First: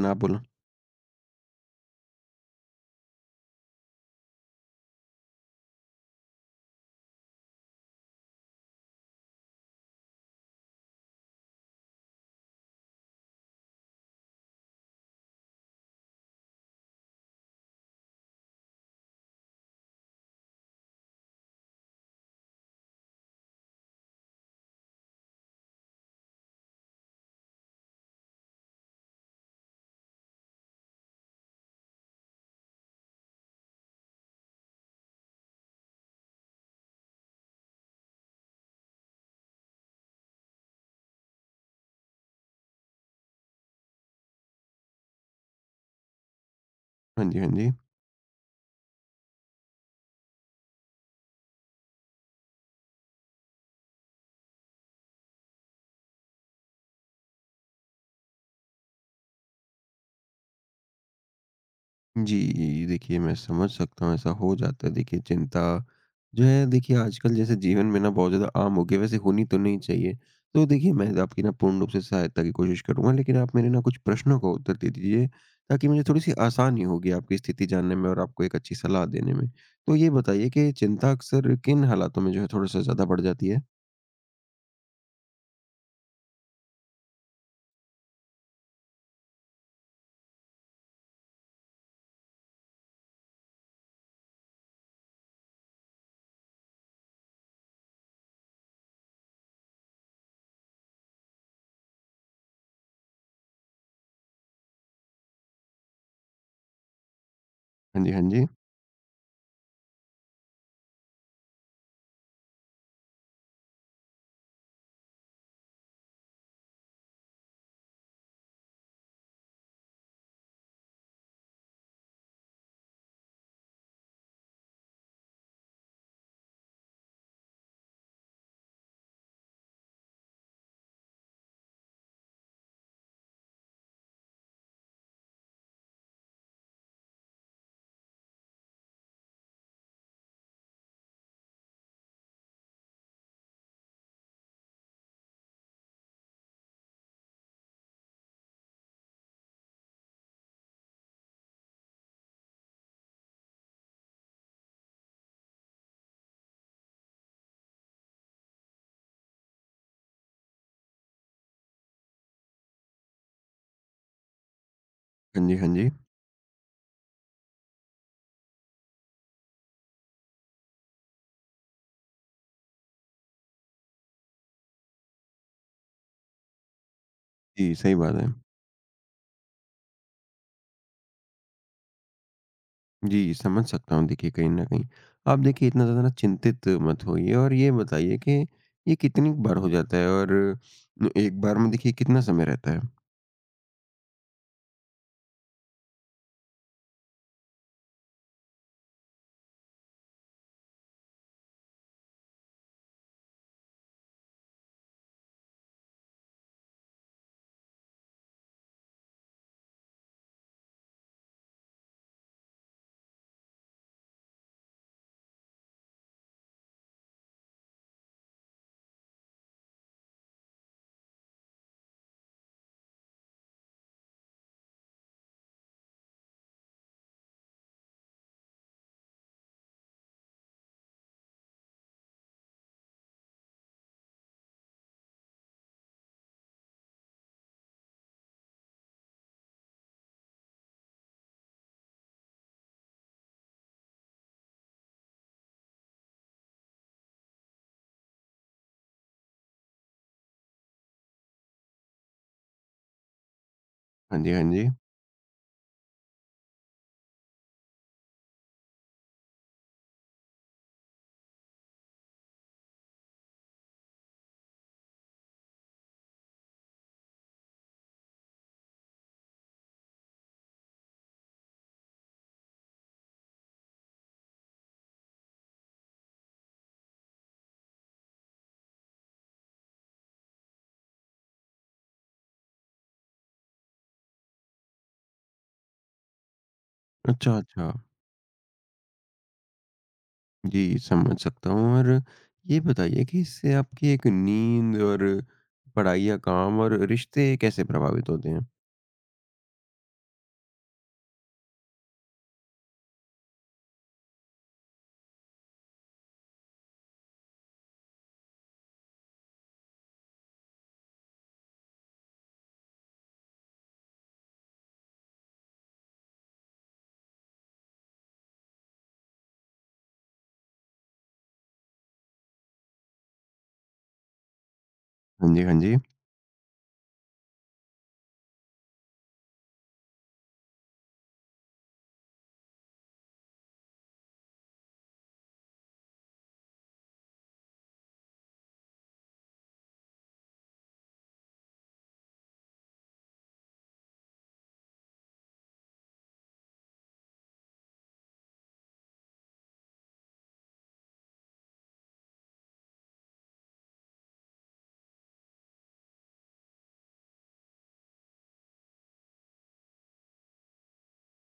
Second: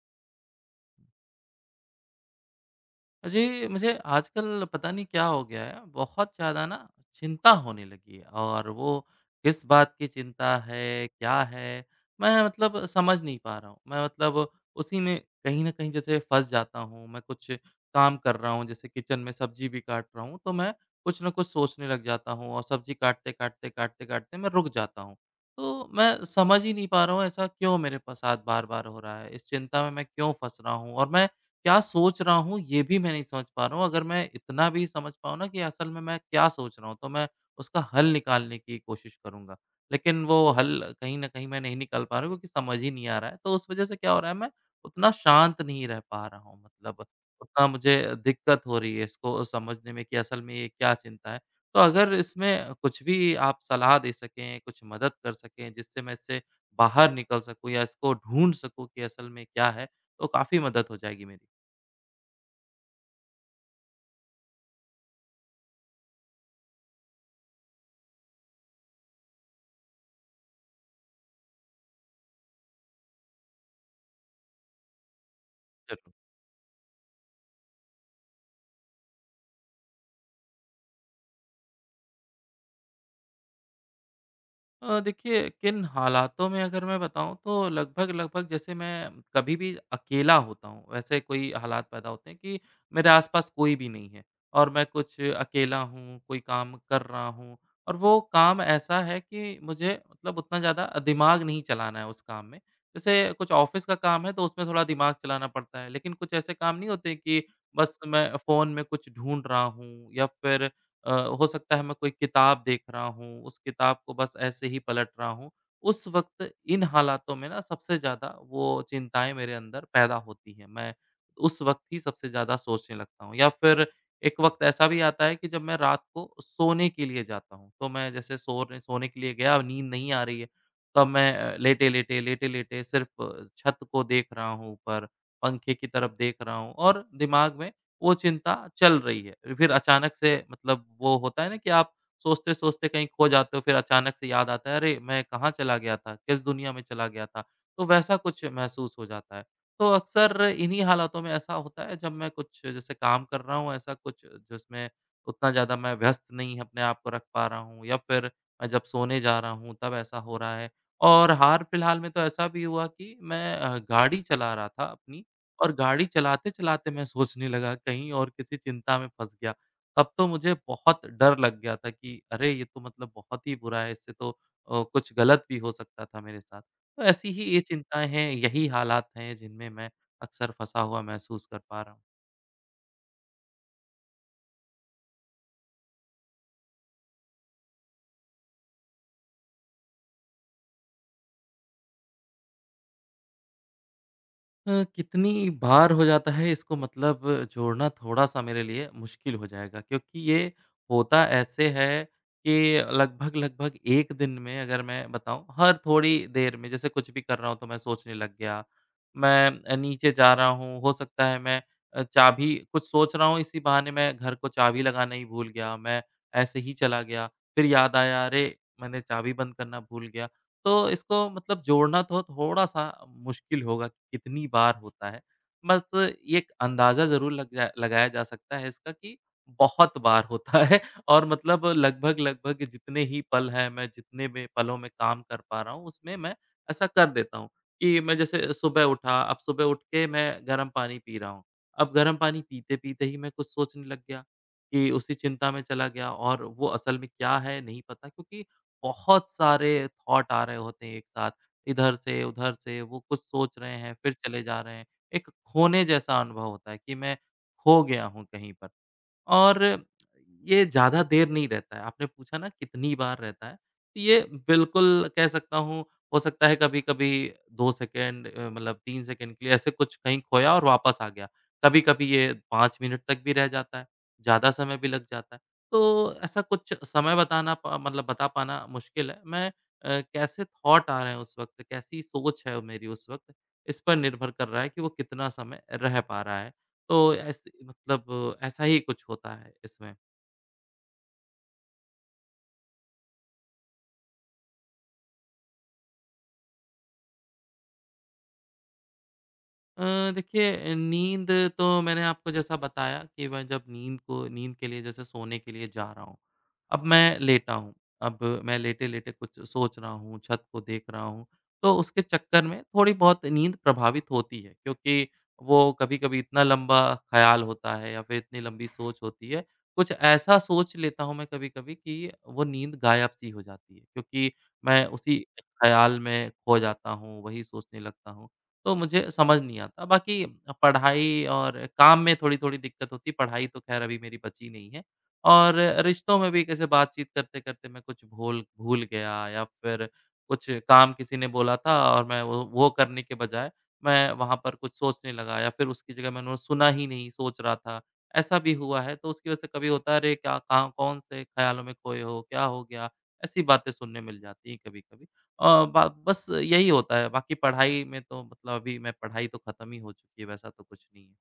ना बोला। जी, मुझे आजकल पता नहीं क्या हो गया है, बहुत ज़्यादा ना चिंता होने लगी है और वो किस बात की चिंता है, क्या है, मैं मतलब समझ नहीं पा रहा हूँ। मैं मतलब उसी में कहीं न कहीं जैसे फँस जाता हूँ, मैं कुछ काम कर रहा हूँ, जैसे किचन में सब्ज़ी भी काट रहा हूँ, तो मैं कुछ न कुछ सोचने लग जाता हूँ और सब्ज़ी काटते, काटते, काटते, काटते मैं रुक जाता हूँ। तो मैं समझ ही नहीं पा रहा हूँ, ऐसा क्यों मेरे प साथ बार-बार हो रहा है? इस चिंता में मैं क्यों फँस रहा हूँ? और मैं क्या सोच रहा हूँ, ये भी मैं नहीं समझ पा रहा हूँ। अगर मैं इतना भी समझ पाऊँ ना कि असल में मैं क्या सोच रहा हूँ, तो मैं उसका हल निकालने की कोशिश करूँगा। लेकिन वो हल कहीं न कहीं मैं नहीं निकाल पा रहा हूँ, क्योंकि समझ ही नहीं आ रहा है। तो उस वज़ह से क्या हो रहा है, मैं उतना शांत नहीं रह पा रहा हूँ। मतलब हाँ जी, हाँ उतना जी। मुझे दिक्कत हो रही है इसको समझने में कि असल में ये क्या चिंता है। तो अगर इसमें कुछ भी आप सलाह दे सकें, कुछ मदद कर सकें, जिससे मैं इससे बाहर निकल सकूँ या इसको ढूँढ सकूँ कि असल में क्या है, तो काफ़ी मदद हो जाएगी मेरी। जी, देखिए मैं समझ सकता हूँ ऐसा हो जाता है। देखिए चिंता जो है देखिए आजकल जैसे जीवन में ना बहुत ज़्यादा आम हो गई है, वैसे होनी तो नहीं चाहिए। तो देखिए मैं आपकी ना पूर्ण रूप से सहायता की कोशिश करूँगा, लेकिन आप मेरे ना कुछ प्रश्नों का उत्तर दे दीजिए ताकि मुझे ज़रूर। थोड़ी-सी आसानी होगी आपकी स्थिति जानने में और आपको एक अच्छी सलाह देने में। तो ये बताइए कि चिंता अक्सर किन हालातों में जो है थोड़ा-सा ज़्यादा बढ़ जाती है? देखिए किन हालातों में अगर मैं बताऊँ तो लगभग-लगभग जैसे मैं कभी भी अकेला होता हूँ, वैसे कोई हालात पैदा होते हैं कि मेरे आस-पास कोई भी नहीं है और मैं कुछ अकेला हूँ, कोई काम कर रहा हूँ और वो काम ऐसा है कि मुझे मतलब उतना ज़्यादा दिमाग नहीं चलाना है उस काम में। जैसे कुछ ऑफ़िस का काम है तो उसमें थोड़ा दिमाग चलाना पड़ता है, लेकिन कुछ ऐसे काम नहीं होते कि बस हाँ जी, हाँ मैं जी। फ़ोन में कुछ ढूँढ रहा हूँ या फिर अ, हो सकता है मैं कोई किताब देख रहा हूँ, उस किताब को बस ऐसे ही पलट रहा हूँ। उस वक़्त इन हालातों में ना सबसे ज़्यादा वो चिंताएँ मेरे अंदर पैदा होती हैं। मैं उस वक़्त ही सबसे ज़्यादा सोचने लगता हूँ या फिर एक वक़्त ऐसा भी आता है कि जब मैं रात को सोने के लिए जाता हूँ, तो मैं जैसे सोने सोने के लिए गया, नींद नहीं आ रही है, तब मैं लेटे-लेटे सिर्फ़ छत को देख रहा हूँ ऊपर, पंखे की तरफ देख रहा हूँ और दिमाग में वो चिंता चल रही है। फिर अचानक से मतलब वो होता है ना कि आप सोचते-सोचते कहीं खो जाते हो, फिर अचानक से याद आता है, "अरे! मैं कहाँ चला गया था? किस दुनिया में चला गया था?" तो वैसा कुछ महसूस हो जाता है। तो अक्सर इन्हीं हालातों में ऐसा होता है जब मैं कुछ जैसे काम कर रहा हूँ, ऐसा कुछ जिसमें उतना ज़्यादा मैं व्यस्त नहीं अपने आप को रख पा रहा हूँ या फिर मैं जब सोने जा रहा हूँ तब ऐसा हो रहा है। और हाल-फिलहाल में तो ऐसा भी हुआ कि मैं गाड़ी चला रहा था अपनी हाँ जी, हाँ और जी। गाड़ी चलाते-चलाते मैं सोचने लगा कहीं और किसी चिंता में फँस गया। तब तो मुझे बहुत डर लग गया था कि अरे! ये तो मतलब बहुत ही बुरा है, इससे तो कुछ गलत भी हो सकता था मेरे साथ। तो ऐसी ही ये जी, सही चिंताएँ बात है। हैं, यही हालात हैं जिनमें मैं अक्सर फँसा हुआ महसूस कर पा रहा हूँ। जी, समझ सकता हूँ देखिए, कहीं न कहीं। आप देखिए इतना ज़्यादा ना चिंतित मत होइए और ये बताइए कि ये कितनी बार हो जाता है और एक बार में देखिए कितना समय रहता है? कितनी बार हो जाता है इसको मतलब जोड़ना थोड़ा-सा मेरे लिए मुश्किल हो जाएगा क्योंकि ये होता ऐसे है कि लगभग-लगभग 1 दिन में अगर मैं बताऊँ, हर थोड़ी देर में जैसे कुछ भी कर रहा हूँ तो मैं सोचने लग गया। मैं नीचे जा रहा हूँ, हो सकता है मैं चाबी कुछ सोच रहा हूँ इसी बहाने मैं घर को चाबी लगाना ही भूल गया, मैं ऐसे ही चला गया। फिर याद आया अरे! मैंने चाबी बंद करना भूल गया। तो इसको मतलब जोड़ना तो थोड़ा-सा मुश्किल होगा कि कितनी बार होता है। बस ये एक अंदाज़ा ज़रूर लग जाए लगाया जा सकता है इसका कि बहुत बार होता है और मतलब लगभग-लगभग जितने ही पल हैं, मैं जितने में पलों में काम कर पा रहा हूँ, उसमें मैं ऐसा कर देता हूँ कि मैं जैसे सुबह उठा, अब सुबह उठ के मैं गर्म पानी पी रहा हूँ। अब गर्म पानी पीते-पीते ही मैं कुछ सोचने लग गया कि उसी चिंता में चला गया और वो असल में क्या है, नहीं पता क्योंकि बहुत सारे थॉट आ रहे होते हैं एक साथ, इधर से, उधर से, वो कुछ सोच रहे हैं, फिर हाँ जी, हाँ चले जा जी। रहे हैं। एक खोने जैसा अनुभव होता है कि मैं खो गया हूँ कहीं पर। और ये ज़्यादा देर नहीं रहता है। आपने पूछा ना कितनी बार रहता है, तो ये बिल्कुल कह सकता हूँ, हो सकता है कभी-कभी 2 सेकंड मतलब 3 सेकंड के लिए ऐसे कुछ कहीं खोया और वापस आ गया। कभी-कभी ये 5 मिनट तक भी रह जाता है, ज़्यादा समय भी लग जाता है। तो ऐसा कुछ समय बताना प मतलब बता पाना मुश्किल है। मैं कैसे थॉट आ रहे हैं उस वक़्त, कैसी सोच है मेरी उस वक़्त, इस पर निर्भर कर रहा है कि वो कितना समय रह पा रहा है। तो अच्छा, ऐसे अच्छा। मतलब ऐसा ही कुछ होता है इसमें। जी, समझ सकता हूँ। और ये बताइए कि इससे आपकी एक नींद और पढ़ाई या काम और रिश्ते कैसे प्रभावित होते हैं? देखिए नींद तो मैंने आपको जैसा बताया कि मैं जब नींद को नींद के लिए जैसे सोने के लिए जा रहा हूँ, अब मैं लेटा हूँ। अब मैं लेटे-लेटे कुछ सोच रहा हूँ, छत को देख रहा हूँ, तो उसके चक्कर में थोड़ी बहुत नींद प्रभावित होती है क्योंकि वो कभी-कभी इतना लंबा ख़्याल होता है या फिर इतनी लंबी सोच होती है। कुछ ऐसा सोच लेता हूँ मैं कभी-कभी कि वो नींद गायब-सी हो जाती है क्योंकि मैं उसी हाँ जी, हाँ जी। ख़्याल में खो जाता हूँ, वही सोचने लगता हूँ। तो मुझे समझ नहीं आता। बाकी पढ़ाई और काम में थोड़ी-थोड़ी दिक्कत होती है, पढ़ाई तो ख़ैर अभी मेरी बची नहीं है। और रिश्तों में भी कैसे बातचीत करते-करते मैं कुछ भूल भूल गया या फिर कुछ काम किसी ने बोला था और मैं वो करने के बजाय मैं वहाँ पर कुछ सोचने लगा या फिर उसकी जगह मैंने सुना ही नहीं, सोच रहा था। ऐसा भी हुआ है, तो उसकी वजह से कभी होता है अरे क्या कहाँ कौन से ख़्यालों में खोए हो, क्या हो गया? ऐसी बातें सुनने मिल जाती हैं कभी-कभी। अ, बा बस यही होता है, बाकी पढ़ाई में तो मतलब अभी मैं पढ़ाई तो खत्म ही हो चुकी है, वैसा तो कुछ नहीं है।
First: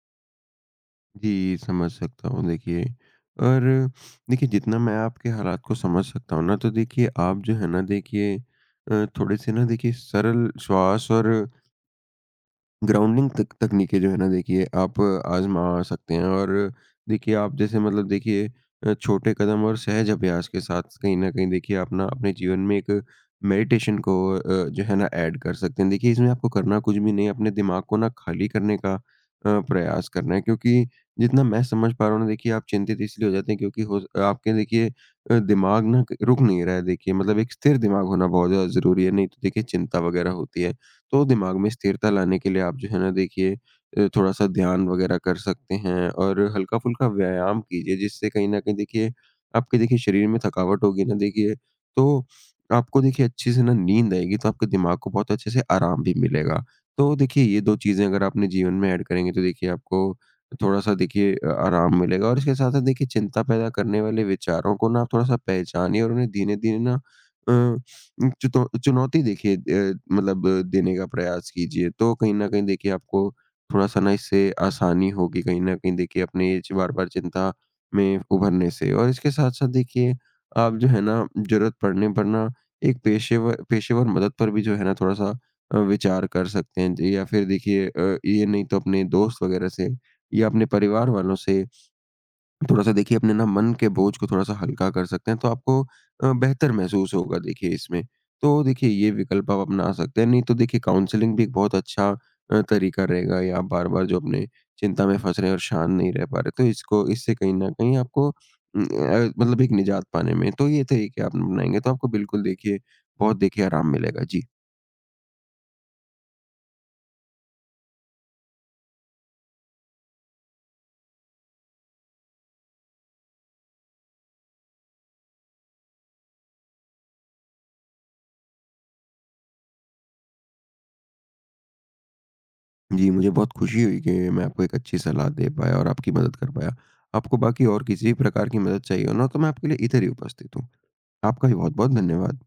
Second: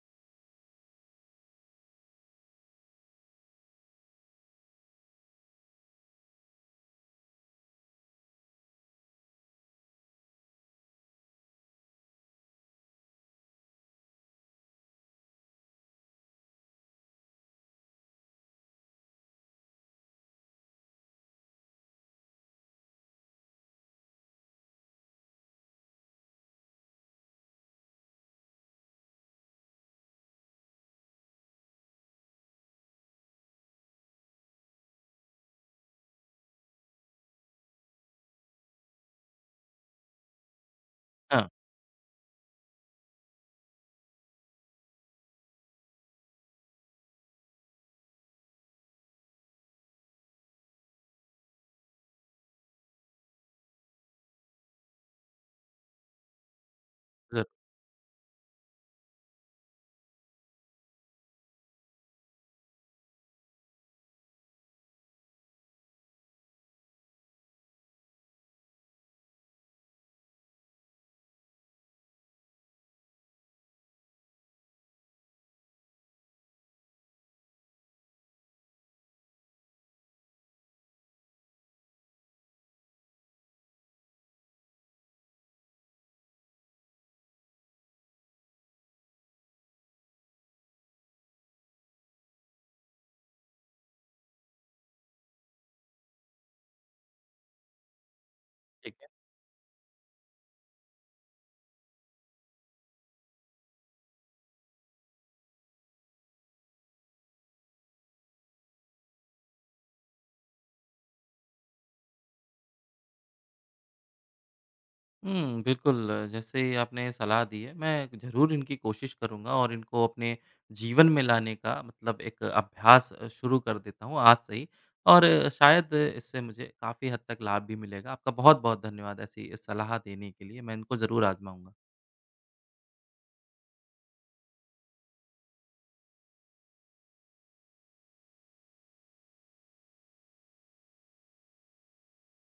जी, समझ सकता हूँ देखिए। और देखिए जितना मैं आपके हालात को समझ सकता हूँ ना, तो देखिए आप जो है ना देखिए थोड़े-से ना देखिए सरल श्वास और ग्राउंडिंग तक तकनीकें जो है ना देखिए आप आज़मा सकते हैं। और देखिए आप जैसे मतलब देखिए छोटे कदम और सहज अभ्यास के साथ कहीं न कहीं देखिए आप ना अपने जीवन में एक मेडिटेशन को जो है ना ऐड कर सकते हैं। देखिए इसमें आपको करना कुछ भी नहीं है, अपने दिमाग को ना खाली करने का प्रयास करना है, क्योंकि जितना मैं समझ पा रहा हूँ ना, देखिए आप चिंतित इसलिए हो जाते हैं, क्योंकि हो आपके देखिए दिमाग ना रुक नहीं रहा है। देखिए मतलब एक स्थिर दिमाग होना बहुत ज़्यादा ज़रूरी है, नहीं तो देखिए चिंता वग़ैरह होती है। तो हाँ, दिमाग में स्थिरता लाने के लिए आप जो है ना देखिए थोड़ा-सा ध्यान वगैरह कर सकते हैं और हल्का-फुल्का व्यायाम कीजिए, जिससे कहीं न कहीं देखिए आपके देखिए शरीर में थकावट होगी ना देखिए, तो आपको देखिए अच्छे से ना नींद आएगी, तो आपके दिमाग को बहुत अच्छे से आराम भी मिलेगा। तो देखिए ज़रूर, ये 2 चीज़ें अगर आप अपने जीवन में ऐड करेंगे, तो देखिए आपको थोड़ा-सा देखिए आराम मिलेगा। और इसके साथ-साथ देखिए चिंता पैदा करने वाले विचारों को ना आप थोड़ा-सा पहचानिए और उन्हें धीरे-धीरे ना अ चुनौती देखिए मतलब देने का प्रयास कीजिए, तो कहीं न कहीं देखिए आपको थोड़ा-सा ना इससे आसानी होगी, कहीं न कहीं देखिए अपने ये बार-बार चिंता में उभरने से। और इसके साथ-साथ देखिए आप जो है ना ज़रूरत पड़ने पर ना एक पेशेवर पेशेवर मदद पर भी जो है ना थोड़ा-सा विचार कर सकते हैं। या फिर देखिए ये नहीं तो अपने दोस्त वगैरह से या अपने परिवार वालों से थोड़ा-सा देखिए अपने ना मन के बोझ को थोड़ा-सा हल्का कर सकते हैं, तो आपको बेहतर महसूस होगा देखिए इसमें। तो देखिए ठीक है। ये विकल्प आप अपना सकते हैं, नहीं तो देखिए काउंसलिंग भी एक बहुत अच्छा तरीका रहेगा, या आप बार-बार जो अपने चिंता में फँस रहे हैं और शांत नहीं रह पा रहे, तो इसको, इससे कहीं न कहीं आपको मतलब एक निजात पाने में, तो ये तरीके आप अपनाएँगे तो आपको बिल्कुल देखिए बहुत देखिए आराम मिलेगा। जी। बिल्कुल जैसे आपने सलाह दी है, मैं ज़रूर इनकी कोशिश करूँगा और इनको अपने जीवन में लाने का मतलब एक अभ्यास शुरू कर देता हूँ आज से ही और शायद इससे मुझे काफ़ी हद तक लाभ भी मिलेगा। आपका बहुत-बहुत धन्यवाद ऐसी सलाह देने के लिए, मैं इनको ज़रूर आज़माऊँगा। जी, मुझे बहुत खुशी हुई कि मैं आपको एक अच्छी सलाह दे पाया और आपकी मदद कर पाया। आपको बाकी और किसी भी प्रकार की मदद चाहिए हो ना, तो मैं आपके लिए इधर ही उपस्थित हूँ। आपका भी बहुत-बहुत धन्यवाद।